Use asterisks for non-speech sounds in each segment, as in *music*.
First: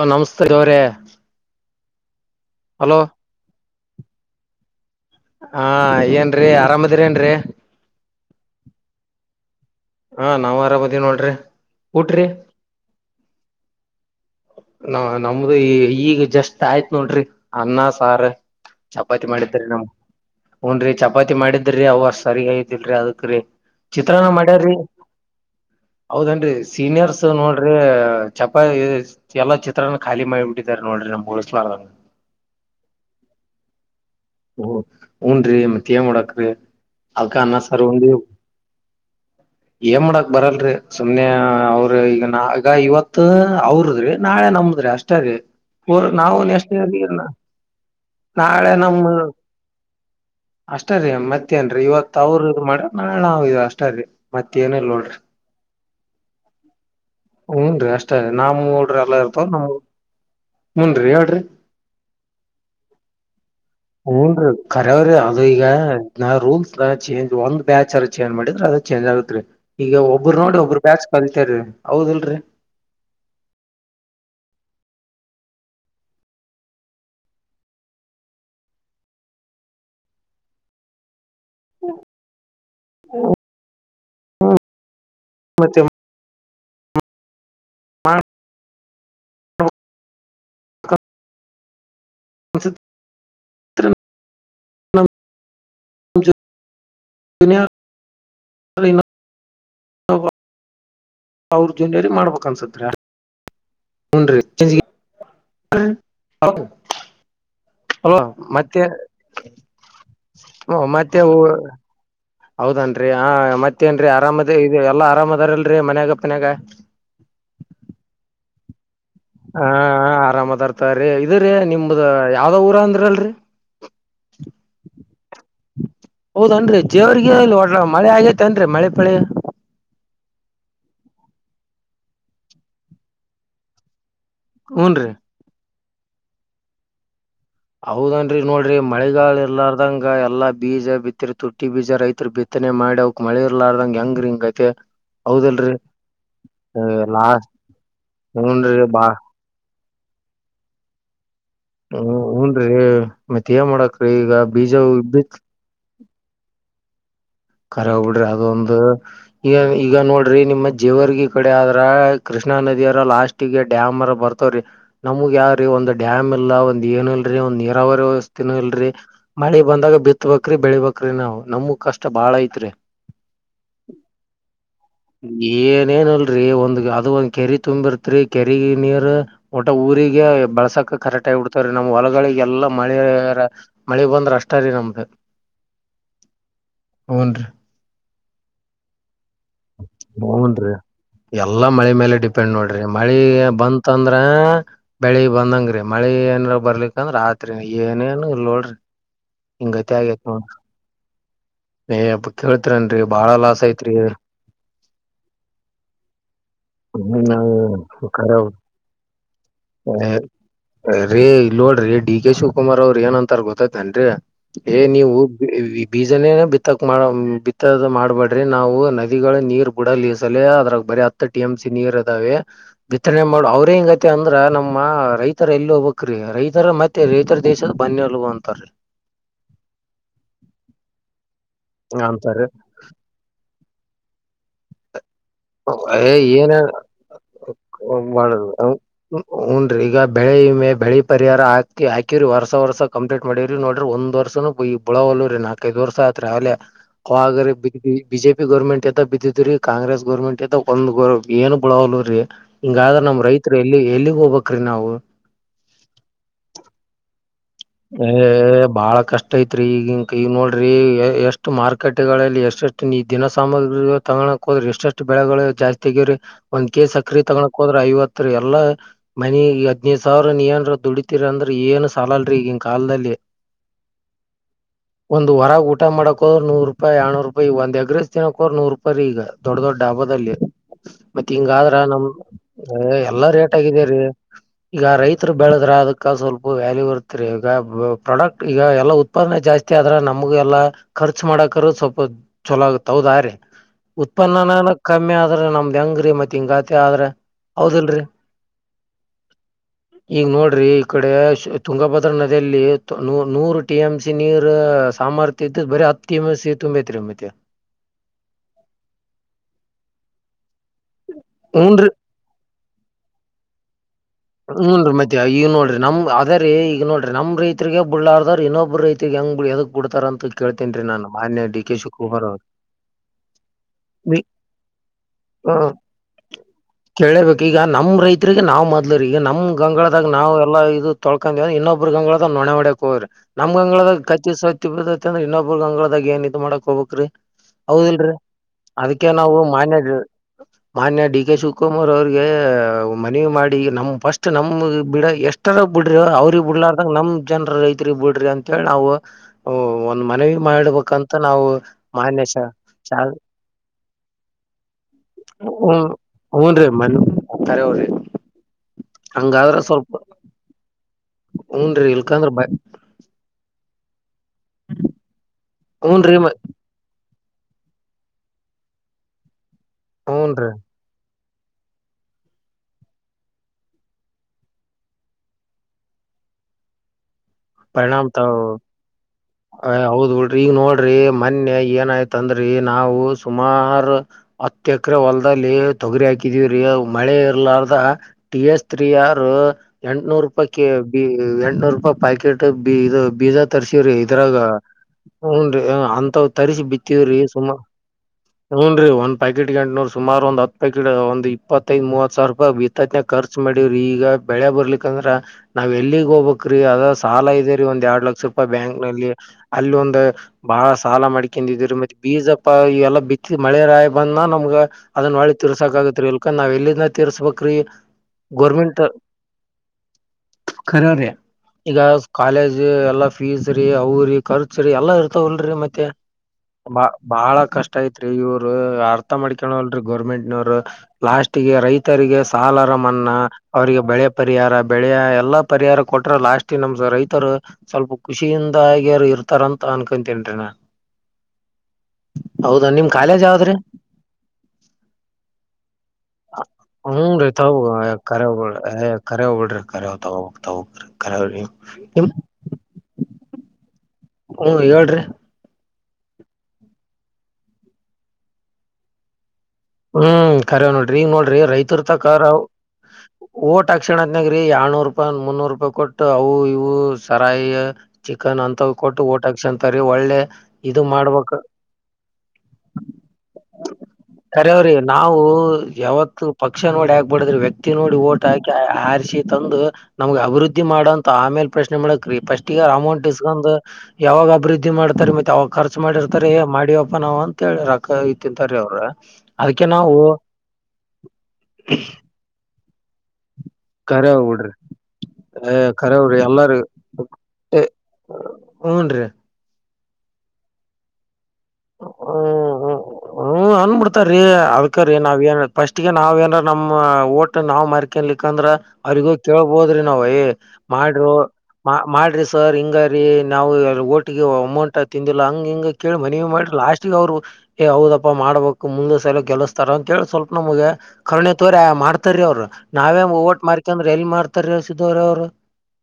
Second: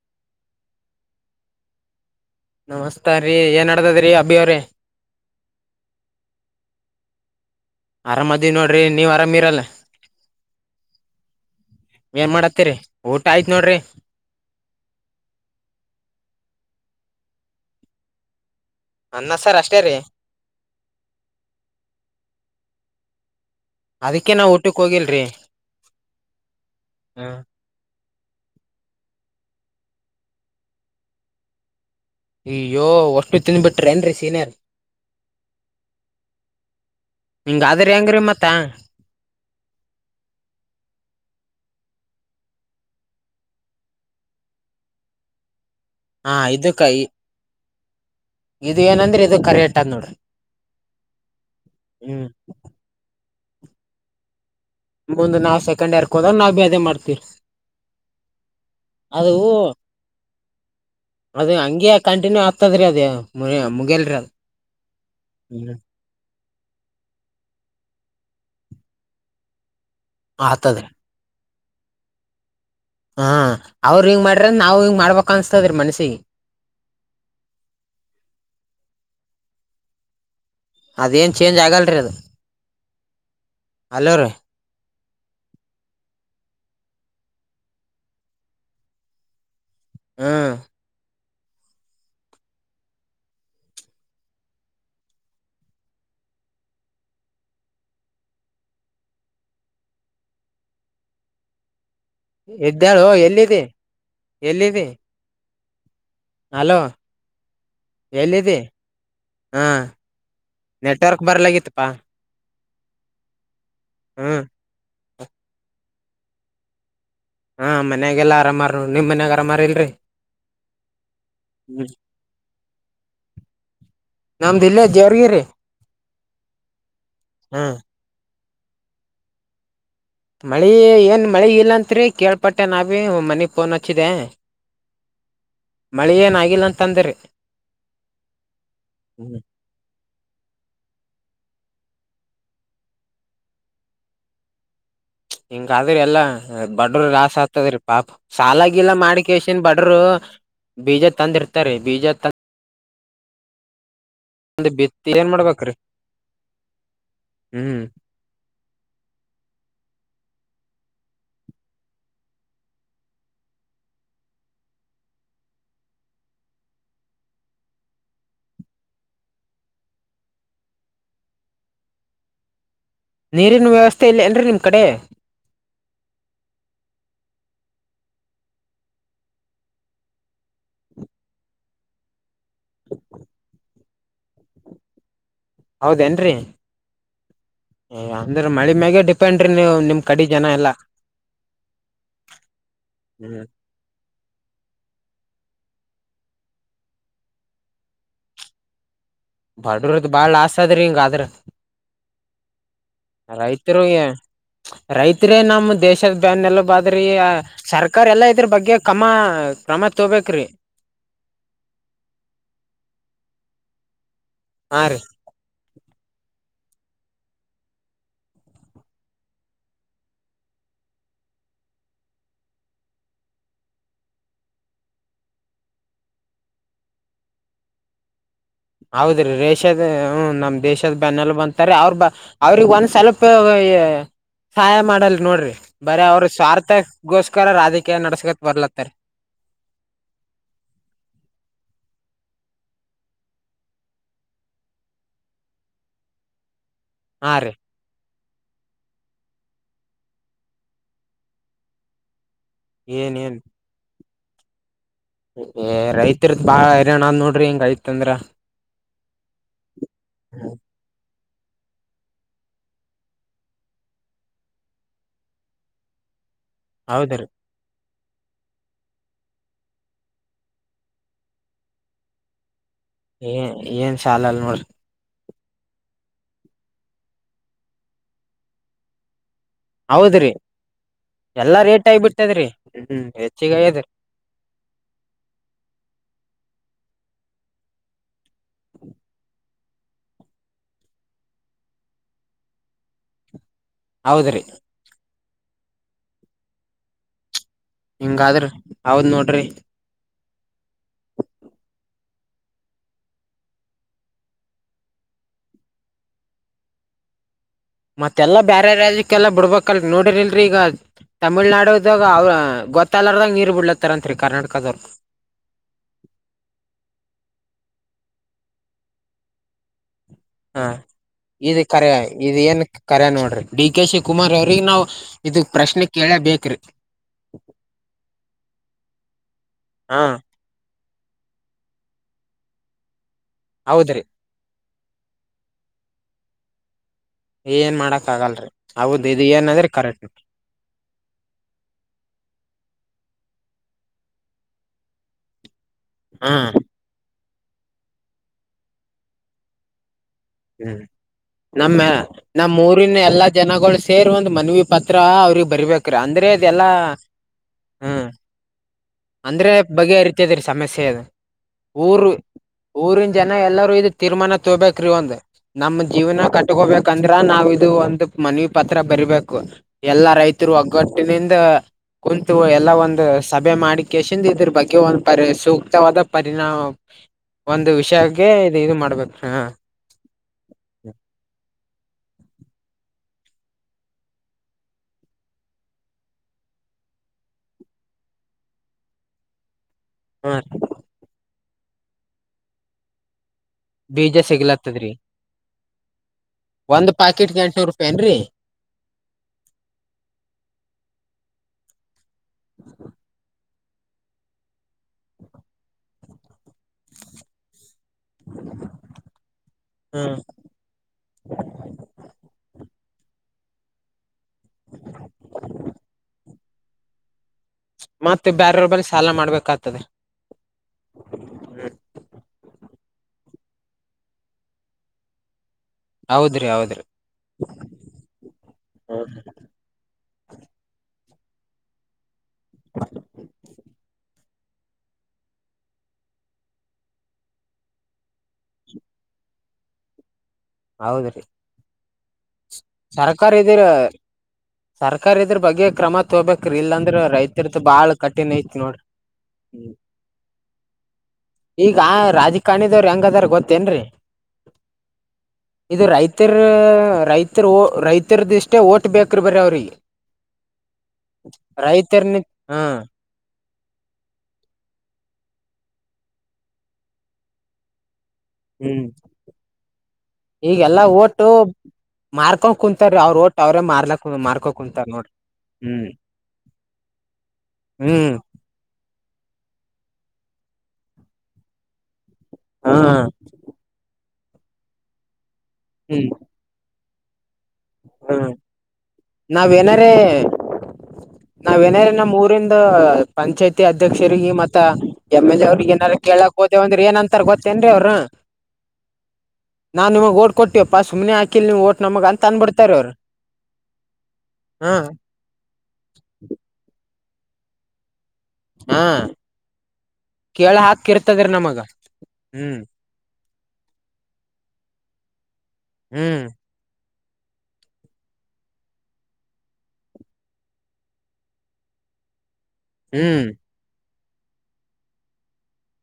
ಹ ನಮಸ್ತೆ ಅವರೇ ನಮಸ್ತ ರೀ ಏನ್ ಆಡತದ್ರೀ ಅಭಿ ಅವರೇ ಹಾ ಏನ್ರರಿ ಆರಾಮದಿರ ಏನ್ರರಿ ಆರಾಮದೀವಿ ನೋಡ್ರಿ ನೀವ್ ಆರಾಮ್ ಇರಲ್ಲ ಹಾ ನಾವ್ ಆರಾಮದೇವಿ ನೋಡ್ರಿ ಊಟ್ರಿ ಏನ್ ಮಾಡತ್ತೀರಿ ಊಟ ಆಯ್ತ ನೋಡ್ರಿ ನ ನಮ್ದು ಈ ಈಗ ಜಸ್ಟ್ ಆಯ್ತ್ ನೋಡ್ರಿ ಅನ್ನ ಸಾರ ಚಪಾತಿ ಅನ್ನ ಸರ್ ಮಾಡಿದ್ರಿ ಅಷ್ಟೇ ನಮ್ ರೀ ಹನ್ ಚಪಾತಿ ಮಾಡಿದ್ರ್ರೀ ಅವ ಸರಿ ಆಯತಿಲ್ರರಿ ಅದಕ್ ಚಿತ್ರಾನ್ನ ಅದಕ್ಕೆ ನಾವ್ ಮಾಡ್ಯಾರೀ ಊಟಕ್ ಹೋಗಿಲ್ರಿ ಹೌದನ್ರಿ ಸೀನಿಯರ್ಸ್ ಹ ನೋಡ ನೋಡ್ರಿ ಚಪಾ ಎಲ್ಲಾ ಚಿತ್ರನ ಖಾಲಿ ಮಾಡಿಬಿಟ್ಟಿದ್ದಾರೆ ನೋಡ್ರಿ ನಮ ಹಳಸ್ಲಾರ ಅಯ್ಯೋ ಒಷ್ಟ್ಮ ತಿಂದು ಬಿಟ್ಟಏನ್ರರಿ ಸೀನಿಯರ್ ಹ್ಮ ಹುನ್ರಿ ಮತ್ ಏನ್ ಮಾಡಕ್ರಿ ಅದ್ಕ ಅನ್ನ ಸಾರ್ ಹಂಗಾದ್ರಿ ಉಂಡ್ ಹೆಂಗ್ರೀ ಮತ್ತಾ ಏನ್ ಮಾಡಾಕ್ ಬರಲ್ರರಿ ಸುಮ್ನೆ ಅವ್ರ ಈಗ ನ ಈಗ ಇವತ್ ಅವ್ರದ್ರಿ ನಾಳೆ ನಮುದ್ರೆ ಅಷ್ಟ ರ ರ್ ಹಾ ನಾವುನ್ ಇದಕ್ಕ ಎಷ್ಟನ್ನ ಇದು ಏನಂದ್ರ ಇ ಕರೆಯಟ ಅ ನೋಡಿ ಅಷ್ಟಾರೀ ಮತ್ತ ಏನ್ ಮತ್ತೇನ್ರಿ ಇವತ್ ಅವ್ರ್ ಮಾಡ್ರಿ, ನಾಳೆ ನಾವು ಅಷ್ಟೇ ರೀ ಮತ್ತೇನಿಲ್ಲ ನೋಡಿ ಮುಂದ್ ನಾವ್ ಸೆಕೆಂಡ್ ಇಯರ್ಕ್ ಹೋದಾಗ ನಾವ್ ಬಿ ಅದೇ ಮಾಡ್ತೀವ್ರಿ ಹನ್ರಿ ಅಷ್ಟೇ ನಾ ಡ್ರಿ ಎಲ್ಲಾ ಇರ್ತವ ನಮ *unintelligible* ಅದ ಹಂಗಗೆ ಕಂಟಿನ್ಯೂ ಆಗ್ತದ್ರಿ ಅದ ಮುಗಿಯಲ್ರಿ ಅದ ಹೂನ್ರಿ ಕರವ್ರಿ ಅದು ಈಗ ಹ್ಮ ರೂಲ್ಸ್ ಚೇಂಜ್ ಒಂದ ಬ್ಯಾಚ್ ಚೇಂ ಮಾಡಿದ್ರೆ ಅದು ಚೇಂಜ್ ಆಗತ್ ಈಗ ಒಬ್ರು ನೋಡಿ ಒಬ್ರು ಆತದ್ರಿ ಬ್ಯಾಚ್ *unintelligible* ಹೌದಿಲ್ರಿ ಹಾ ಅವರು ಹಿಂಗ ಮಾಡ್ರ ನಾವು ಹಿಂಗ ಮಾಡ್ಬೇಕ ಅನ್ಸ್ತದ್ರೀ ಮನ್ಸಿಗೆ ಅದೇನು ಚೇಂಜ್ ಆಗಲ್ಲರರಿ ಅದು ಅಲೋ ರೀ ಹ್ಮ ಮತ್ತೆ ಮಾಡ. ಹು ಪುಚಕ್ ತ್ರು ಮಲ್ ಪುಚಕ್. ಇನ್ನೇಳ ಅದಇನ್ನ. ಅವ್ರ ಜೊತೇಲಿ ಮಾಡ್ಬಬೇಕು. ಎದ್ದೇಳೋ ಎಲ್ಲದಿ. ಹನ ರೀ ಸಂಜಿಕಿ ಆ. ಹಾಲೋ. ಹಲೋ ಮತ್ತೆ ಹಾ ಹು ಮತ್ತೆ ನೆಟ್ವರ್ಕ್ ಊರ. ಬರ್ಲಾಗಿತ್ತಪಾ ಹೌದೇನತ್ರಿ ಆ ಮತ್ತೇನಡ್ರಿ ಹ್ಮ್ ಆರಾಮದೇರಿ ಎಲ್ಲಾ ಅರಾಮ ಅದಾರಿಲ್ಲರೀ ಮನ್ಯಾಗ ಪನ್ಯಾಗ. ಹ ಮನ್ಯಾಗೆಲ್ಲಾಅರಾಮಾರು ನಿಮ್ಮ ಮನ್ಯಾಗ. ಆರಾಮಾರ ಹ ಇಲ್ರಿ ಹ ಆರಾಮದರತೋರಿ ಇದರಿ ನಿಂಬದು ಯಾವ್ದ ಊರ ಅಂದ್ರ ಅಲ್ಲರಿ. ನಮ್ಮದಿಲ್ಲೆ ಜೆವರ್ಗಿ ರೀ. ಹೌದನರಿ ಜೇವರ್ಗಿ ಹ್ಮ್ ವಡ್ಲ ಮಳಿ ಆಗೇತೆಂಡ್ರಿ ಮಳಿ ಪಳಿ. ಮಳಿ ಏನ್ ಮಳಿ ಇಲ್ಲಂತ್ರಿ ಕೇಳ್ಪಟ್ಟೆ ನಾವೆ ಮನಿಗ್ ಫೋನ ಹಚ್ಚಿದಾ. ಹು ಡ್ರಿ. ಮಳೆ ಏನಾಗಿಲ್ಲಾ ತಂದ್ರರಿ. ಹೌದನ್ರಿ ನೋಡ್ರಿ ಮಳೆಗಾಲ ಇಲ್ಲಾರಕ್. ಅದಂಗ ಎಲ್ಲಾ ಬೀಜ ಬಿತ್ತಿರಿ ತುಟ್ಟಿ ಬೀಜಾ ರೈತರು ಬಿತ್ತನೆ ಮಾಡಿ ಅವಕ್ ಮಳೆ ಇರ್ಲಾರ್ದಂಗ ಹೆಂಗರಿ ಹಿಂಗ ಆಗಿರ. ಹಿಂಗಾದ್ರ ಎಲ್ಲಾ ಬಡವ್ರು ಲಾ ಲಾಸ್ ಆಗ್ತದ್ರೀ ಪಾಪ ಹೂನ್ರಿ ಸಾಲಾಗಿಲಾ ಬಾ ಮಾಡಿ. ಕೇಸಿನ್ ಬಡುರು ಬೀಜಾ ತಂದ ಇರ. ಹು ಹುಡ್ರಿ ಮತ್ತ ಏನ್ ಮಾಡಕ್ರೀ ಈಗ. ಮುಂದ ಬೀಜ ಬಿತ್ತಿ ಏನ್ ಬಿತ್ ಮಾಡಬೇಕ್ರಿ. ಕರೇವ ಬಿಡ್ರಿ ಅದೊಂದು. ಈ ಈಗ ನೋಡ್ರಿ ನಿಮ್ಮ ಜೇವರ್ಗಿ ಕಡೆ ಆದ್ರ ಕೃಷ್ಣಾ ನದಿಯರ ಲಾಸ್ಟ್ ಟ್ಟಿಗೆ ಡ್ಯಾಮರ ಬರ್ತವ ರಿ. ನಮಗ ಯಾರಿ ಒಂದ ಡ್ಯಾಮ್ ಇಲ್ಲಾ ಒಂದ ಏನು ಇಲ್ಲಡ್ರಿ ಒಂದ್ ನೀರಾವರಿ ವ್ಯವಸ್ಥೆನು ಇಲ್ಲಡ್ರಿ. ಮಳಿ ಬಂದಾಗ ಬಿತ್ತಬೇಕ್ರಿ ಬೆಳಿಬೆಕ್ರಿ ನಾವು ನಮುವು ಕಷ್ಟಾ ಬಾಳ ಐತ್ರಿ. ನೀರಿನ ವ್ಯವಸ್ಥೆ ಇಲ್ಲೇಏನಡ್ರಿ ನಿಮ್ಮ ಕಡೆ. ಏನೇಏನು ಇಲ್ಲಡ್ರಿ ಒಂದ ಅದು ಒಂದ ಕೆರಿ ತುಂಬಿರ್ತ್ರಿ ಕೆರಿ ನೀರ ಒಟ್ಟ ಊರಿಗೆ ಬಳ್ಸಕ ಕರೆಕ್ಟ್ ಆಗಿಬಿಡ್ ತ್ತಾವರಿ ನಮ್ಮ ಹೊಲಗಳಿಗೆ ಎಲ್ಲಾ ಮಳೆರ ಮಳೆ ಬಂದ್ರ ಅಷ್ಟ ರೀ ನಮ್ದು. ಹೌದೇನಡ್ರಿ. ಹು ಡ್ರಿ ಹು ಅಂದ್ರ ಮಳಿ ಮ್ಯಾಗ ಡಿಫ ಫೆಂಡ್ ಡ್ರಿ ನೀವು. ಹುನಡ್ರಿ ಎಲ್ಲಾ ಮಳಿ ಮೇಲೆ ಡಿಪೆಂಡ್ ನೋಡ್ರಿ ಮಳಿ ಹ್ಮ್ ಬಂತ ತಂದ್ರ ಬೆಳಿ ಬಂದಂಗ್ರೀ ಮಳಿ ಏನರ ಬರ್ಲಿಕ್ಕಂದ್ರ ಆತ್ರಿ ಏನೇನು ಇಲ್ಲ ನೋಡ್ರಿ. ಹಿಂಗತಿ ಬಡುರದು ಬಾಳ ಲಾಸ್ ಅದ್ರಿ ಹಿಂಗ ಆದ್ರ. ಎ ಪ್ಪ ಕೇಳ್ತೇತಿರೆಂಡ್ರಿ ಬಾಳ ಲಾಸ್ ರೈತರು ಐತ್ರಿ. ರೈತರೇ ನಮ್ಮ ದೇಶದ ಬೆನ್ನ ಎಲಬು ಆದ್ರಿ ಹ್ಮ್ ಸರ್ಕಾರ ಎಲ್ಲಾ ಕರೆ ಇದ್ರ ಬಗ್ಗೆ ಕಮಾ ಕ್ರಮ ತೊಬೇಕ್ರಿ. ರೀ ಇಲ್ಲ ನೋಡ್ರಿ ಡಿ ಕೆ ಶಿವಕುಮಾರ್ ಅವರು ಏನಂತಾರ ಗೊತ್ತೈತೇನಡ್ರಿ. ಏ ಹಾ ರೀ ನೀವು ಬಿವಿ ಬೀಜನೇ. ಬಿತ್ತಕ ಮಾಡ ಬಿತ್ತದ ಮಾಡ್ಬೇಡ್ರಿ ನಾವು ನದಿಗಳ ನೀರ ಕೂಡಲ ಇಸಲೆ ಅದ್ರಾಗ ಬರಿ ಹತ್. ಟಿ ಎಂ ಸಿ ನೀರ್ ಅದಾವೆ. ಬಿತರಣೆ ಮಾಡು ಅವ್ರ ಹೆಂಗತಿ ಅಂದ್ರ ನಮ್ಮ ರೈತರ ಎಲ್ಲಿ ಹೋಗಬಕ್ರೀ ರೈತರ ಮತ್ತ ತ್ತ ವೇಕಲ್ ದೇಶದ ಬನ್ನಿಲವು ಅಂತ ರೀ. ಹೌದ್ರೀ ರೇಶದ ಹ ನಮ್ ದೇಶದ ಬೆನ್ನೆಲ್ಲಬ ಅಂತರಿ ಅವ್ರ ಬ ಅಂತಾರೀ ಅವ್ರಗ ಒಂದ್ ಸ್ವಲ್ಪ ಅ ವಯ್ಯ ಸಾಯ ಮಾಡಲ್ ನೋಡ್ರಿ. ಬರ ಏ ಅವರ ಏನ ಸ್ವಾರ್ಥಗೋಸ್ಕರ ರಾದಕೀಯ ನಡ್ಸ್ಕತ್ ಮಾಡುದು ಬರ್ಲತ್ತಾರೀ. ಹುನ್ರಿ ಈಗ ಬೆಳಿ ಬೆಳಿ ಪರಿಹಾರ ಹಾಕಿ ಹಾಕಿರಿ ವರ್ಸ ವರ್ಸ ಕಂಪಿಟ್ ನೋಡಿರಿ ನೋಡಿರಿ ಒಂದ ವರ್ಸನು ಬೀಳವಲ್ಲುರಿ ನಾಕೈದ ವರ್ಷ ಆಯ್ತಾ ಆಗ್ಲೇ ಹಾ ಕಾಗ ರೀ ಬಿ ಬಿಜೆಪಿ ಗೌರ್ಮೆಂಟ್ ಇದ್ದ ಬಿದ್ದಿದ್ರ ಕಾಂಗ್ರೆಸ್ ಗೌರ್ಮೆಂಟ್ ಇದ್ ಒಂದ ಗ ಏನು ಬಿಳವಲರಿ ಹಿಂಗಾದ್ರ ಏನ್ ನಮ್ ಏನ್ ರೈತ್ರ ಇಲ್ಲಿ ಎಲ್ಲಿಗ ಹೋಗ್ಬೇಕ್ರಿ ನಾವು. ಏ ರೈತರದ ಬಾಳ ಹೈರಾಣ ಅನ್ ನೋಡ್ರಿ ಹಿಂಗ ಐತ್ ಏ ಬಾಳ ಕಷ್ಟ ಐತ್ರಿ ಈಗಿನ ಕ ಈಗ ನೋಡ್ರಿ ಎ ಎಸ್ ಮಾರ್ಕೆಟ್ಗಳಲ್ಲಿ ಎಷ್ಟಷ್ಟ ನೀ ದಿನ ಸಾಮಗ್ರಿಗಳ ತಗೋಕ ಹೋದ್ರ ಎಷ್ಟೆಷ್ಟ ಬೆಳೆಗಳು ಜಾಸ್ತಿ ಆಗ್ಯವ್ರರಿ. ಒಂದ ಕೆ ಸಕ್ರೆ ಹೌದ್ರಿ ತಗೋಕ ಹೋದ್ರ ಐವತ್ತರೀ ಎಲ್ಲಾ ಮನಿಗ ಹದ್ನೈದ ಸಾವಿರ ನೀ ಏನ್ರ ದುಡಿತೀರಿ ಅಂದ್ರ ಏನ ಸಾಲಲ್ರರಿ ಈಗಿನ ಕಾಲದಲ್ಲಿ ಏ ಏನ್ ಸಾಲಲ್ಲ ನೋಡ್ರಿ. ಒಂದ ಹೊರಗ ಊಟ ಮಾಡಕ ಹೊರ ಒಂದನೂರ ಪಾಯಿ ಆರ್ನೂರು ರೂಪಾಯಿ ಒಂದ ಎಗ್ರ ಎಗ್ ರೈಸ್ ನೂರು ರೂಪಾಯಿ ಈಗ. ದೊಡ್ಡ ದೊಡ್ಡ ಹೌದ್ರಿ ಡಾಬದಲ್ಲಿ. ಮತ್ತ ಎಲ್ಲಾ ಹಿಂಗಾದ್ರ ರೇಟ್ ನಮ ಆಗಿಬಿಟ್ಟದ್ರಿ ಹ್ಮ್ ಎಲ್ಲಾ ಹೆಚ್ಚಿಗ ರೇಟ್ ಆಗ್ಯದ್ರಿ ಆಗಿದೇರಿ. ಈಗ ರೈತರ ಬೆಳೆದ್ರ ಅದಕ್ಕ ಸ್ವಲ್ಪ ವ್ಯಾಲ್ಯೂ ಇರ್ತರಿ. ಈ ಪ್ರಾಡಕ್ಟ್ ಈಗ ಎಲ್ಲಾ ಉತ್ಪಾದನೆ ಜಾಸ್ತಿ ಆದ್ರ ನಮ್ಗ ಎಲ್ಲಾ ಖರ್ಚ ಮಾಡಕ್ರ ಸ್ವಲ್ಪ ಚೊಲ ಆಗತ್ತ ಹೌದ ರೀ. ಹೌದ್ರಿ ಉತ್ಪನ್ನನ ಕಮ್ಮಿ ಆದ್ರ ನಮ್ದ ಹೆಂಗ್ರೀ ಮತ್ತ ಹಿಂಗಾತಿ ಆದ್ರ ಹೌದಿಲ್ರರಿ ಹಿಂಗಾದ್ರ ಹೋದ್ ನೋಡ್ರಿ. ಈಗ ನೋಡ್ರಿ ಈ ಕಡೆ ಸಿ ತುಂಗಭ ನದಿಯಲ್ಲಿ ತು ನೂರು ಟಿ ಎಂ ಸಿ ಸಿ ನೀರ್ ಸಾಮರ್ಥ್ಯ ಇದ್ದ ಬರೀಹತ್ತ ಟಿಂ ಎ ಸಿ ತುಂಬೈತ್ರಿ ಮತ್ತ ಮತ್ತೆಲ್ಲ ಬೇರೆ ರಾಜ್ಯಕ್ಕೆಲ್ಲ ಬಿಡ್ಬೇಕಲ್ರಿ ನೋಡಿರಿಲ್ರರಿ ಈಗ. ಹೂನ್ರಿ ತಮಿಳುನಾಡಿದಾಗ ಅವ ಗೊತ್ತಾರದಾಗ ನೀರ್ ಬಿಡ್ಲತಾರತ್ರಿ ಕರ್ನಾ ಹುನ್ರಿ ಮತ್ತ ಈಗ ನೋಡ್ರಿ ನಮ್ ಅದರೀ ಈಗ ನೋಡ್ರಿ ನಮ್ಮ ರೈತರಿಗ ಬಳ್ಳಾರಾರ ಇನ್ನೊಬ ರೈತರಿಗೆ ಹೆಂಗ್ ಎದಕ್ ಬಿಡ್ತಾರ ಅಂತರೀ. ಹಾ ಹೇಳ್ತನ್ರಿ ನಾನ ಇದ ಕರೆ ಇದ್ ಏನ್ ಕರೆ ನೋಡ್ರಿ ಡಿ ಕೆ ಶಿವ ಅವ್ರು ಕುಮಾರ್ ಅವ್ರಗ ನಾವ ಇದಕ ಪ್ರಶ್ನೆ ಕೇಳಬೇಕ್ರೀ. ಕೇಳೇಬೇಕ ಈಗ ನಮ್ ರೈತರಿಗ ನಾವ್ ಮದ್ಲರೀ ಈಗ ನಮ್ ಹಾ ಗಂಗಳದಾಗ ನಾವ್ ಲ್ಲ ಇದ ತೊಳ್ಕೊಂಡ ಇನ್ನೊಬ್ಬರ ಗಂಗಳದಗ ನೊಣ ಹೊಡ್ಯಾಕ ಹೋರಿ ನಮ್ ಗಂಗಳದ ಹೌದ್ರಿ ಕ ಸತ್ತಿ ಬಿದ್ದೆತಿ ಅಂದ್ರ ಇನ್ನೊಬರ ಗಂಗಳದಾಗ ಏನ ಇದ ಮಾಡಕ ಹೋಗ್ಬೇಕ್ರಿ. ಏನ್ ಮಾಡಕ್ ಹೌದಿಲ್ರರಿ ಆಗಲ್ರಿ ಹೌದ್ ಅದಕ್ಕೆ ಇದು ನಾವು ಏನಂದ್ರೆ ಮಾನ್ಯ ಕರೆಕ್ಟ್ ಮಾನ್ಯ ಡಿ ಕೆ ಶಿವಕುಮಾರ್ ಅವ್ರಗೆ ಮನವಿ ಮಾಡಿ ಈಗ ನಮ್ ಫಸ್ಟ್ ನಮ್ ಬಿಡ ಎಷ್ಟರ ಬಿಡ್ರ ಹಾ ಅವ್ರ ಬಿಡ್ಡಲಾರ. ನಮ್ ಜನರ ರೈತರ ಬಿಡ್ರಿ ಅಂತೇಳಿ ನಾವ ಒಂದ್ ಮನವಿ ಹ್ಮ್ ಮಾಡ್ಬೇಕಂತ ನಾವ ನಮ್ಮ ಮಾನ್ಯ ಶಾ ನಮ್ ಷ ಊರಿನ ಎಲ್ಲಾ ಜನಗಳು ಸೇರಿ ಒಂದ್ ಮನವಿ ಪತ್ರ ಅವ್ರಿಗ್ ಹ್ಮ ಬರಿಬೇಕ್ರಿ ಅಂದ್ರೆ ಹುನ್ರಿ ಇದೆಲ್ಲಾ ಮ ಅರವ್ರಿ ಹ್ಮ್ ಅಂದ್ರೆ ಬಗೆಹರಿತದರಿ ಸಮಸ್ಯೆದ ಹೂನ್ರಿ ಊರ ಇಲ್ಕಂದ್ರ ಬ ಊರಿನ ಜನ ಎಲ್ಲರೂ ಇದ ತೀರ್ಮಾನ ತುಗೋಬೇಕ್ರಿ ಒಂದ್ ನಮ್ಮ ಹೂನ್ರಿ ಜೀವನ ಮ ಕಟ್ ತಗೋಬೇಕಂದ್ರ ನಾವ್ ಇದು ಒಂದುಕ್ ಮನವಿ ಪತ್ರ ಬರಿಬೇಕು ಎಲ್ಲಾ ಹೂನ್ರಿ ರೈತರು ಹೋಗ್ ಗಟ್ಟಿನಿಂದ ಕುಂತು ಎಲ್ಲ ಒಂದ್ ಸಭೆ ಮಾಡಿ ಕೆೇಶಿನ್ ಇದ್ರ ಬಗ್ಗೆ ಒಂದ್ ಪರಿ ಸೂಕ್ತವಾದ ಪರಿಣಾಮ್ ಒಂದ್ ವಿಷಯಗ್ಗೆ ಇದ್ ಇದ್ ಮಾಡ್ಬೇಕ ಹಾಂ. ಅ ಹೌದ್ ಬಿಡ್ರಿ ಈಗ್ ನೋಡ್ರಿ ಮನ್ನೆ ಏನಾಯ್ತಂದ್ರಿ ನಾವು ಸುಮಾರ್ ಹತ್ ಎಕ್ರೆ ಹೊಲ್ದಲ್ಲಿ ತೊಗರಿ ಹಾಕಿದೀವ್ರಿ ಮಳೆ ಇರ್ಲಾರ್ದ ಟಿ ಎಸ್ ತ್ರಿ ಯಾರು. ಎಂಟ್ನೂರು ಹಾ ರೂಪಾಯಿ ಕೆ ಬಿ ಎಂಟ್ನೂರು ರೂಪಾಯಿ ಪಾಕೆಟ್ ಇದು ಬೀಜ ತರ್ಸಿವ್ರಿ ಬೀಜ ಇದ್ರಾಗ ಸಿಗ್ಲತ್ತದ್ರಿ ಹೂನ್ ರಿ ಅ ಅಂತವ್ ತರ್ಸಿ ಒಂದ್ ಬಿತ್ತಿವ್ರಿ ಪಾಕೆಟ್ಗೆ ಸುಮ ಎಂಟನೂರು ರೂಪಾಯಿ ಏನ್ರೀ ಹೂನ್ ರಿ ಒಂದ್ ಪ್ಯಾಕೆಟ್ಗೆ ಎಂಟ್ನೂರ್ ಸುಮಾರ ಒಂದ್ ಹತ್ ಪಾಕೆಟ್ ಒಂದ್ ಇ ಇಪ್ಪತ್ತೈದ್ ಮೂವತ್ ಸವ್ರುಪಾಯ್ ಬಿತ್ತನ್ಯಾಗ್ ಖರ್ಚ್ ಮಾಡ್ ಡ್ ರೀಗ ಬೆಳೆ ಬರ್ಲಿಕ್ ಅಂದ್ರ ನಾವ್ ಎಲ್ಲಿಗ್ ಹೋಗ್ಬಕ್ರಿ ಅದ ಸಾಲ ಇದೆರಿ ಒಂದ್ ಎರಡ್ ಲಕ್ಷ ರೂಪಾಯಿ ಬ್ಯಾಂಕ್ ನಲ್ಲಿ ಅಲ್ ಒಂದ್ ಹ್ಮ್ ಬಹಳ ಸಾಲ ಮಾಡ್ಕಂಡ್ ಇದಿವ್ರಿ ಮತ್ತೆ ಫಿಜ್ ಅಪ್ಪ ಇವೆಲ್ಲ ಬಿತ್ ಮಳೆ ರಾಯ ಬಂದ್ನ ನಮ್ಗ ಅದನ್ ಒಳ್ ತಿರ್ಸಕಾಗತ್ರಿ ಇಲ್ಕಾ ನಾವ್ ಎಲ್ಲಿಂದ ತೀರ್ಸ್ಬೇಕ್ರಿ ಮತ್ ಬ್ಯಾರೆಯವ್ರ ಗೋರ್ಮೆಂಟ್ ಬಲ್ಲಿ ಸಾಲ ಮಾಡ್ಬೇಕಾಗ್ತದ ಖರ ರೀ. ಈಗ ಕಾಲೇಜ್ ಎಲ್ಲಾ ಫೀಸ್ ರೀ ಅವ್ರೀ ಖರ್ಚ್ ರೀ ಎಲ್ಲಾ ಇರ್ತವಲ್ರಿ ಮತ್ತೆ. ಹೌದ್ರಿ ಬ ಹೌದ್ರಿ ಬಾಳ ಕಷ್ಟ ಐತ್ರಿ ಇವರು ಅರ್ಥ ಮಾಡ್ಕಿಣಲ್ ಗೋರ್ಮೆಂಟ್ನರ್ ಲಾಸ್ಟ್ಗೆ ರೈತರಿಗೆ ಸಾಲರ ಮನ್ನಾ ಅವ್ರಿಗೆ ಬೆಳೆ ಪರಿಹಾರ ಬೆಳೆಯ ಎಲ್ಲಾ ಪರಿಹಾರ ಕೊಟ್ರೆ ಲಾಸ್ಟ್ ನಮ್ ರೈತರು ಸ್ವಲ್ಪ ಖುಷಿಯಿಂದ ಆಗ್ಯಾರು ಇರ್ತಾರಂತ ಅನ್ಕೊತೇನ್ರಿ ನಾ ಹೌದ್ರಿ. ಹೌದಾ ನಿಮ್ ಕಾಲೇಜ್ ಯಾವ್ದ್ರಿ ಸರ್ಕಾರಿದಿರಾ. ಸರ್ಕಾರ್ ಇದ್ರ ಬಗ್ಗೆ ಕ್ರಮ ತಗೋಬೇಕ್ರಿ ಇಲ್ಲಾಂದ್ರ ಹ್ಮ್ ರೀ ತಾವು ರೈತರದ್ದ ಬಾಳ್ ಕರೆ ಕಠಿಣ ಹೋಗ್ಬ ಐತಿ ನೋಡ್ರಿ. ಕರೆ ಹೋಗ್ಬಡ್ರಿ ಕರೆ ಯಾತಗೊಬೇಕ್ ತಾಹೋಗ್ರಿ. ಈಗಾ ರಾಜಕಾರಣಿದವ್ರ್ ಹೆಂಗದಾರ ಗೊತ್ತೇನ್ರಿ. ಹೂ ಹೇಳ್ರಿ. ಇದು ರೈತ್ತರ್ ರೈತರ್ ಓ ರೈತರ್ದ್ ಇಷ್ಟೇ ಓಟ್ ಬೇಕ್ರಿ ಬರೀ ಅವ್ರಿಗೆ. ಹ್ಮ್ ಖರೆವ್ ನೋಡ್ರಿ ಈಗ್ ನೋಡ್ರಿ ರೈತರ್ ತಕ ರೈತರ್ನ ರಾವ್ ಹಾ ಓಟ್ ಅಕ್ಷಣತ್ನಾಗ್ರಿ ಯಳ್ನೂರು ರೂಪಾಯಿ ಒಂದ್ ಮುನ್ನೂರು ರೂಪಾಯಿ ಕೊಟ್ಟು ಅವು ಇವು ಸಾರಾಯಿಯ ಚಿಕನ್ ಅಂತವ್ ಹ್ಮ್ ಕೊಟ್ಟು ಓಟಕ್ಸಂತರಿ ಒಳ್ಳೆ ಇದು ಮಾಡ್ಬೇಕ ಮಾರ್ಕೊಂನ್ ಕುಂತಾರ್ ರೀ ಅವ್ರ್ ಒಟ್ ಅವ್ರ ಮಾರ್ಲಕ್ಕ್ ಕರವ್ರಿ ನಾವು ಯಾವತ್ತು ಪಕ್ಷ ನೋಡಿ ಆಕ್ಬಡ್ದಿ ವ್ಯಕ್ತಿ ನೋಡಿ ಹ್ಮ್ ಓಟ್ ಹಾಕಿ ಕೆ ಆರ್ಸಿ ತಂದು ನಮ್ಗೆ ಅಭಿವೃದ್ಧಿ ಮಾಡಂತ ಆಮೇಲ್ ಪ್ರಶ್ನೆ ಮಾಡಕ್ ರೀ ಪಸ್ಟಿಗೆ ಹಾ ಅಮೌಂಟ್ ಇಸ್ಕೊಂದ್ ಯಾವಾಗ ಅಭಿವೃದ್ಧಿ ಮಾಡ್ತಾರೆ ಮತ್ತ ಯಾವಾಗ್ ಖರ್ಚ್ ಹ್ಮ್ ಮಾಡಿರ್ತರೆ ಮಾಡಿವಪ್ಪ ನಾವ್ ಅಂತ ಹೇಳಿ ರೊಕ್ಕ ಈ ತಿಂತಾರಿ ಅವ್ರ. ಅದಕ್ಕೆ ನಾವೇನರೇ ನಾವು ನಾವೇನರೆ ನಮ್ಮೂರಿಂದಾ ಪಂಚಾಯಿತಿ ಕರೆವ್ ಅಧ್ಯಕ್ಷರಿಗೆ ಬಿಡ್ರಿ ಮತ್ತ ಎಂ ಎಲ್ ಎ ಅವ್ರಿಗೆ ಏನಾರ ಕರೆವ್ರಿ ಕೇಳಕ್ ಎಲ್ಲಾರ ಹೋದೇವ್ ಅಂದ್ರಿ ಏನ್ ಅಂತಾರ ಗೊತ್ತೇನ್ರೀ ಅವ್ರ. ಹೂನ್ ರೀ. ನಾ ನಿಮಗ್ ಓಟ್ ಕೊಟ್ಟೀವಪ್ಪ ಸುಮ್ನೆ ಹಾಕಿಲ್ಲ್ ನೀವು ಓಟ್ ನಮಗ ಅಂತ ಅಂಬಿಡ್ ಹ್ಮ ಹ್ಮ್ ಅನ್ಬಿಡ್ತಾರೀ ಹ ಅದಕ ರೀ ನಾವ್ ಏನ ಪಸ್ಟಿಗೆ ನಾವ್ ಏನಾರ ನಮ್ಮ್ ಓಟ್ ನಾವು ಮರ್ ಕ್ಕೇಲ್ಲಿಕಂದ್ರ ಹಾ ಅವ್ರಿಗ್ ಹೋಗ್ ಕೇಳ್ಬೋಡ್ರಿ ನಾವ ಎ ಕೇಳ ಮಾಡ್ರೋ ಹಾಕಿರ್ತದ್ರಿ ನಮಗ ಮಾ ಮಾಡ್ರಿ ಸರ್ ಹ್ಮ್ ಹಿಂಗಾರೀ ನಾವು ಓಟಿಗೆ ಅಮೌಂಟ ತಿಂದಿಲ್ಲ ಹಂಗ ಹಿಂಗ ಕೇಳ್ ಹ್ಮ್ ಮನವಿ ಮಾಡ್ರಿ ಲಾಸ್ಟ್ಗ ಅವ್ರು ಹೌದಪ್ಪಾ ಮಾಡ್ಬೇಕು ಮುಂದ ಸೈಲ ಗೆಲ್ಲಸ್ತಾರ ಅಂತ ಕೇಳಿ ಸ್ವಲ್ಪ ನಮ್ಗೆ ಕರುಣೆ ತವ್ರ ಮಾಡ್ತಾರೀ ಅವ್ರು ನಾವೇ ಹ್ಮ್ ಓಟ್ ಮಾರ್ಕ ಅಂದ್ರ ಎಲ್ ಮಾಡ್ತಾರ ಸೋರ ಅವ್ರು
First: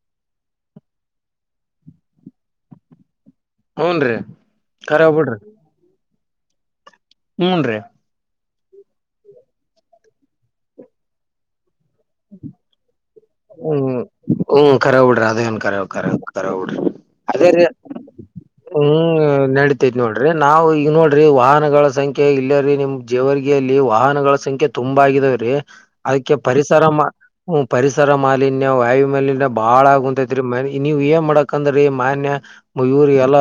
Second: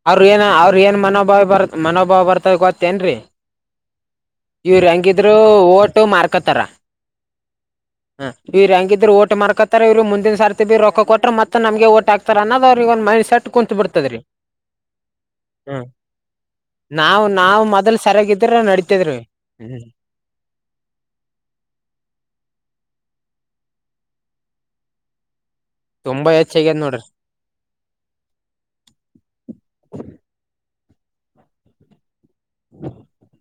ಅವ್ರ ಏನ ಅವ್ರ ಏನ್ ಮನೋಭಾವ ಬರ್ ಮನೋಭಾವ ಬರ್ತದ ಗೊತ್ತೇನ್ರೀ ಹೂನ್ರಿ ಇವ್ರ ಕರೆ ಹೆಂಗಿದ್ರು ಬಿಡ್ರಿ ಓಟು ಮಾರ್ಕೊತಾರ ಹ್ಮ್ ರೀ ಹ ಇವ್ ಹೆಂಗಿದ್ರ ಓಟ ಮ ಮಾಡ್ಕತಾರ ಇವರು ಮುಂದಿನ ಸತಿ ಬಿ ರೊಕ್ಕ ಕೊಟ್ಟರ ಮತ್ತ ನಮಗೆ ಆಗ್ತಾರ ಅನ್ನದ ಅವ್ರಗ ಒಟ್ ಮೈಂಡ್ ಸೆಟ್ ಕುಂತತ್ ಹ್ಮ್ ಬಿಡ್ತದರಿ ಹ್ಮ್ ಕರ ಉಡ್ರಿ ಅದೇ ನ್ ಕರರ ಕರ ಉಡ್ರಿ ಅದೇ ಅ ಸರಿಯಾಗಿದ್ದ ಹ್ಮ್ ನಡೀತೈತ ನೋಡಿ ರಿ ನಾವವು ಈಗ ನೋಡ್ರಿ ವಾಹನಗಳ ಸಂಖ್ಯೆ ಇಲ್ಲ ರೀ ನಿಮ್ ಜೇವರ್ಗಯಲ್ಲಿ ವಾಹನಗಳ ಸಂಖ್ಯೆ ತುಂಬಾ ಆಗಿದಾವ್ರೀ ತುಂಬಾ ಅದಕ್ಕೆ ಹೆಚ್ಚಾಗ್ಯದ್ ಪರಿಸರ ನೋಡ್ರಿ ಮಾ ಹ ಪರಿಸರ ಮಾಲಿನ್ಯ ವಾಯು ಮಾಲಿನ್ಯ ಬಾಳ ಆಗುಂತೈತ್ರಿ ನೀವ್ ಏನ್ ಮಾಡಕಂದ್ರೀ ಮಾನ್ಯ ಇವ್ರಿಗೆಲ್ಲ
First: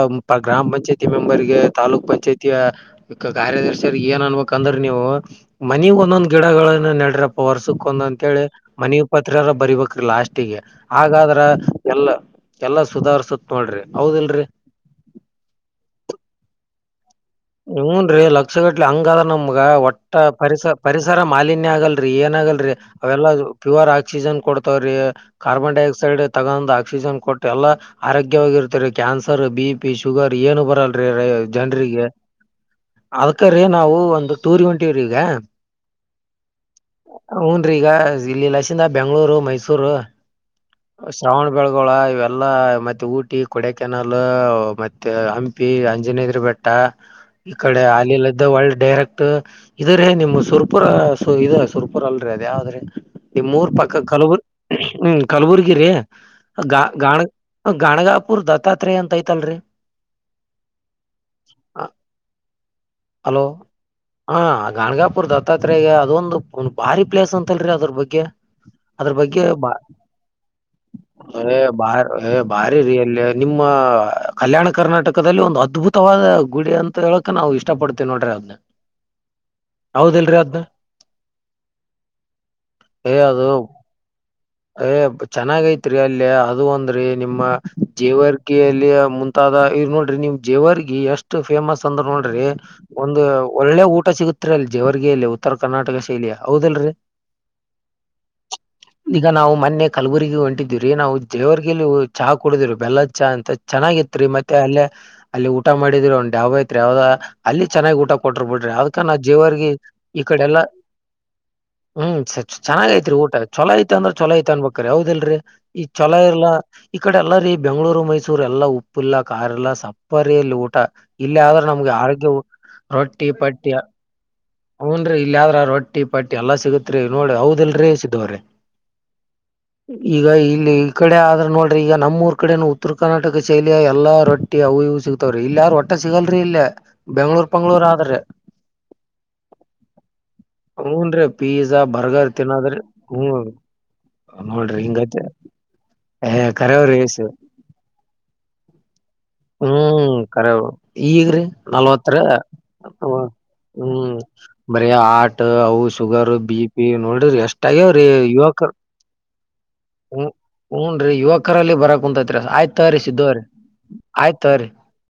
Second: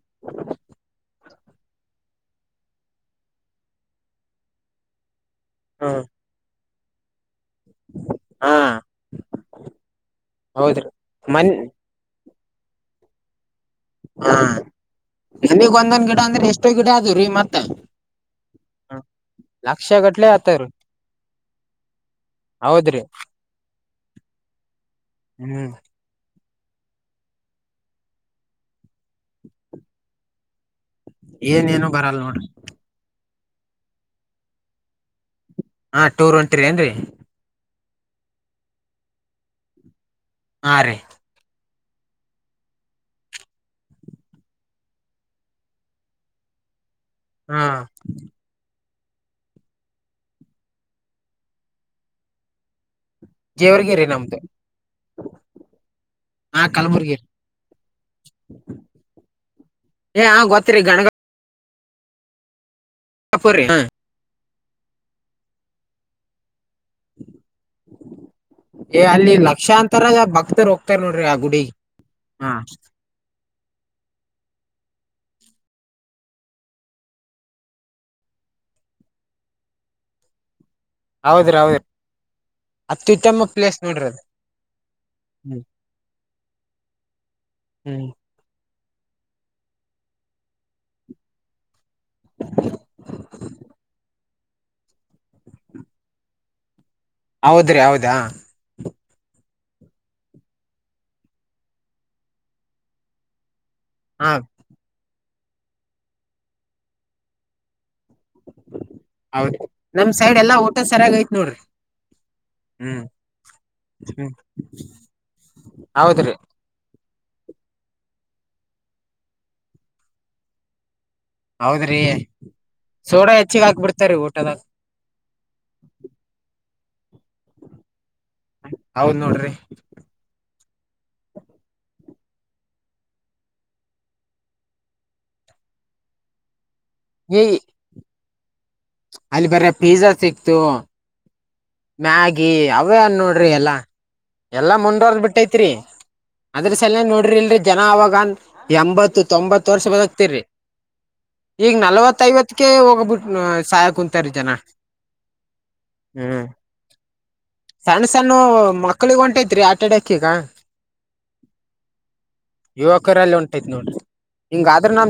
ಗ್ರಾಮ ಪಂಚಾಯತಿ ಮೆಂಬರ್ಗೆ ತಾಾಲೂಕ್ ಪಂಚಾಯತಿಯ ಈಕ್ಕ ಕಾರ್ಯದರ್ಶಿಯ್ರ ಏನ್ ಅನ್ಬೇಕಕ್ಂದ್ರ ನೀವು ಮನಿಗ್ ಒಂದೊಂದ್ ಗಿಡಗಳನ್ನ ನಡ್ರಪ್ಪ ವರ್ಷಕ್ ಒಂದೊಂದ ಅಂತೇಳಿ ಹಾ ಮನವಿ ಪತ್ರರ ಬರಿಬೇಕ್ರ ಲಾಸ್ಟಿಗೆ ಹೌದ್ರಿ ಹಾಗಾದ್ರ ಮನ್ ಎಲ್ಲ ಎಲ್ಲಾ ಸುಧಾರ್ಸತ್ ನೋಡ್ರಿ ಹೌದಲ್ರರಿ ಮನಿಗೆ ಒಂದೊಂದ ಗಿಡ ಅಂದ್ರೆ ಎಷ್ಟೋ ಗಿಡ ಅದ ರೀತ್ತತ್ ಹನ್ರೀ ಲಕ್ಷ ಗಟ್ಲೆ ಹಂಗ ಅದ ನಮ್ಗ ಲಕ್ಷ ಒಟ್ಟ ಗಟ್ಲೆ ಆತವ್ರಿ ಪರಿಸ ಪರಿಸರ ಮಾಲಿನ್ಯ ಆಗಲ್ರಿ ಏನ ಆಗಲ್ರರಿ ಹೌದ್ರಿ ಅವೆಲ್ಲಾ ಪ್ಯೂರ್ ಆಕ್ಸಿಜನ್ ಕೊಡ್ತಾವ್ರಿ ಹ್ಮ್ ಸೈಡ್ ತಗೊಂಡ್ ಆಕ್ಸಿಜನ್ ಕೊಟ್ಟ ಎಲ್ಲಾ ಆರೋಗ್ಯವಾಗಿರ್ತಾರೆ ಕ್ಯಾನ್ಸರ್ ಬಿ ಪಿ ಶುಗರ್ ಏನು ಬರಲ್ಲ ಏನೇನು ಜನರಿಗೆ ಬರಲ್ ನೋಡ್ರಿ ಅದ್ಕ್ರೀ ನಾವು ಒಂದು ಟೂರಿವೆಂಟಿವ್ರಗ ಹಾ ಟೂರ್ ಹೊಂಟಿರಿ ನ್ರಿ ಹನ್ರೀ ಈಗ ಇಲ್ಲಿಲ್ಲಸಿಂದ ಬೆಂಗ್ಗಳೂರು ಮೈಸೂರು ಹಾ ರಿ ಶ್ರಾವಣ ಬೆಳಗೋಳ ಇವೆಲ್ಲಾ ಮತ್ತೆ ಊಟಿ ಕೊಡ ಕೆನಾಲ್ ಮತ್ತೆ ಹಂಪಿ ಅಂಜನೇದ್ರ ಬೆಟ್ಟ ಹಾ ಇಕಡೆ ಅಲಿಲ್ದ ಒಳ್ಳ ಡೈರೆಕ್ಟ್ ಇದ್ರೀ ನಿಮ್ ಸುರ್ಪುರ ಸ ಇ ಸುರ್ಪುರ್ ಅಲ್ರರಿ ಅದ ಯಾವ್ದ್ರೆ ನಿ ಮೂರ್ ಪಕ್ಕ ಜೇವರ್ಗಿರಿ ನಮ್ದು ಕಲಬುರ್ ಹ್ಮ ಕಲಬುರ್ಗಿರಿ ಹಾ ಗಾ ಕಲಬುರ್ಗಿ ಗಾಣ ಗಾಣಗಾಪುರ್ ದತ್ತಾತ್ರಯ ಅಂತ ಐತಲ್ರರಿ ಏ ಗೊತ್ತತ್ರಿ ಗಗ ಹಲೋ ಗಣಗಪುರಿ ಹಾ ಗನ್ಗಾಪುರ್ ದತ್ತಾತ್ರಯಗೆ ಅದೊಂದು ಒಂದ್ ಬಾರಿ ಪ್ಲೇಸ್ ಅಂತಲ್ರರಿ ಅದ್ರ ಬಗ್ಗೆ ಏ ಅದ್ರ ಅಲ್ಲಿ ಬಗ್ಗೆ ಬ ಲಕ್ಷಾಂತರ ಭಕ್ತರು ಹೋಗ್ತಾರ ನೋಡ್ರಿ ಆ ಗುಡಿ ಬ ಹಾ ಬಾರಿಯಲ್ಲಿ ನಿಮ್ಮ ಕಲ್ಯಾಣ ಕರ್ನಾಟಕದಲ್ಲಿ ಒಂದು ಅದ್ಭುತವಾದ ಗುಡಿ ಅಂತ ಹೇಳಕ ನಾವು ಇಷ್ಟ ಪಡ್ತೇವಿ ನೋಡ್ರಿ ಅದ್ನ ಯಾವದಲ್ರರಿ ಅದ್ನ ಹೌದ್ರಿ ಹೌದ್ರಿ ಅತ್ತು ಏ ತಮ್ಮ ಅದು ಪ್ಲೇಸ್ ನೋಡ್ರಿದ ಏ ಚೆನ್ನಾಗ ಐತ್ರಿ ಅಲ್ಲ ಅದು ಒಂದ್ರೀ ನಿಮ್ಮ ಹ್ಮ್ ಜೀವ ಲ್ಲಿ ಮುಂತಾದ ಇವ್ ನೋಡ್ರಿ ನೀವು ಜೇವರ್ಗಿ ಎಷ್ಟು ಫೇಮಸ್ ಅಂದ್ರೆ ನೋಡ್ರಿ ಒಂದು ಒಳ್ಳೆ ಊಟ ಸಿಗುತ್ತೆ ತ್ರಲ್ಲಿ ಜವರ್ಗಿಯಲ್ಲಿ ಉತ್ತರ ಕರ್ನಾಟಕ ಶೈಲಿಯ ಹೌದಲ್ರರಿ ಹೌದ್ರಿ ಹೌದಾ ಈಗ ನಾವು ಮೊನ್ನೆ ಕಲಬುರಗ ಹೊಂಟಿದೀವಿರೀ ನಾವು ದೇವರ್ರಿಗೆ ಚಾ ಕುಡುದೀವರು ಬೆಲ್ಲದ ಚಾ ಅಂತ ಚೆನ್ನಾಗಿ ತ್ರಿ ಹಾ ಮತ್ತೆ ಅಲ್ಲೇ ಅಲ್ಲಿ ಊಟ ಮಾಡಿದ್ರಿ ಒಂದು ಧಾಭಾ ಐತ್ರಿ ಯಾವದ ಅಲ್ಲಿ ಚೆನ್ನಾಗಿ ಊಟ. ಕೊಟರ್ ಬಿಡ್ರಿ ಅದ್ಕ ನ ಹೌದ್ ಜೇವರ್ಗೆ ನಮ್ ಈ ಸೈಡ್ ಎಲ್ಲಾ ಕಡೆಲ್ಲಾ. ಊಟ ಸರಿಯಾಗ ಐತ್ ನೋಡ್ರಿ ಹ್ಮ್ ಸ ಚೆನ್ನಾಗಿ ಹ್ಮ್ ಐತ್ರಿ ಊಟ ಚಲ ಆಯ್ತಿ ಅಂದ್ರ ಹ್ಮ್ ಚಲೋ ಐತ ಅನ್ಬೇಕಕ್ರ ಹೌದ ಇಲ್ರಿ. ಈ ಚಲೋ ಹೌದ್ರಿ ಇಲ್ಲ. ಈ ಕಡೆ ಎಲ್ಲಾರಿ ಬೆಂಗಳೂರು ಮೈಸೂರು ಎಲ್ಲಾ ಉಪ್ಪಿಲ್ಲ ಕಾರ್ ಎಲ್ಲ ಸಪ್ಪರಿ ಇಲ್ಲಿ ಊಟ. ಇಲ್ಲಿ ಆದ್ರೆ ನಮ್ಗೆ ಹೌದ್ರಿ ಆರೋಗ್ಯ ರೊಟ್ಟಿ ಸೋಡಾ ಹೆಚ್ಚಿಗ್ ಪಟ್ಟಿ. ಹಾಕ್ಬಿಡ್ತಾರಿ ಊಟದಾಗ ಹುಉನ್ರಿ ಇಲ್ಯಾದ್ರ ರೊಟ್ಟಿ ಪಟ್ಟಿ ಎಲ್ಲಾ ಸಿಗತ್ರಿ ನೋಡಿ ಹೌದಿಲ್ರರಿ ಸಿದ್ದು ಅವ್ರೇ. ಹೌದ್ ನೋಡ್ರಿ. ಈಗ ಇಲ್ಲಿ ಈ ಕಡೆ ಆದ್ರ ನೋಡ್ರಿ ಈಗ ನಮ್ಮೂಊರ್ ಕಡೆನು ಉತ್ತರ ಕರ್ನಾಟಕ ಶೈಲಿಯ ಎಲ್ಲಾ ರೊಡ್. ಟಿ ಅವು ಇವು ಸಿಗ್ತಾವ್ರಿ ಇಲ್ಲ ಯಾರು ಒಟ್ಟ ಸಿಗಲ್ರಿ ಇಲ್ಲೇ ಬೆಂಗ್ಳೂರ್ ಈ ಪಂಗ್ಳೂರ್ ಆದ್ರೆ ರಿ. ಅಲ್ಲಿ ಬರೆ ಪಿಝಾ ಸಿಕ್ತು. ಹುಉನ್ರಿ. ಮ್ಯಾಗಿ ಅವೇನ್ ನೋಡ್ರಿ ಎಲ್ಲಾ. ಎಲ್ಲಾ ನೋಡ್ರಿ ಮುಂದೋರ್ದ್ ಹಿಂಗೈತೆ ಬಿಟ್ಟೈತ್ರಿ ಏ ಅದ್ರ ಸಲವಾಗಿ ಕರೆವ್ರಿ ನೋಡ್ರಿ ಇಲ್ರಿ. ಜನ ಅವಾಗ ಎಂಬತ್ತು. ತೊಂಬತ್ತು ವರ್ಷ ಹ್ಮ್ ಬದಕ್ತಿರೀ ಕರೆ ಈಗ್ರಿ ಈಗ ನಲ್ವತ್ತರ ನಲ್ವತ್ತ ಐವತ್ತಕ ಅಥವಾ ಹೋಗಬಿಟ್ಟ ಸಾಯ ಹ್ಮ್ ಕುಂತಾರಿ ಜನ. ಬರೀ ಆಟ್ ಅವು ಶುಗರ್ ಹ್ಮ್ ಬಿ ಪಿ ನೋಡರಿ ಎಷ್ಟ ಆಗ್ಯವ್ರೀ ಯುವಕರು. ಕಕ್ಕಿಗೆ ಒಂಟೈತ್ರಿ. ಹ ಹೂನ್ ರೀ ಯುವಕರಲ್ಲಿ ಬರಕ್ ಕುಂತತ್ರಿ ಆಯ್ತ್ರರಿ ಸಿದ್ಧು ಯುವಕರಲ್ಲಿ ಅವ್ರೇ ಹೊಂಟೈತ್ ನೋಡ್ರಿ ಆಯ್ತ್ರರಿ. *inaudible*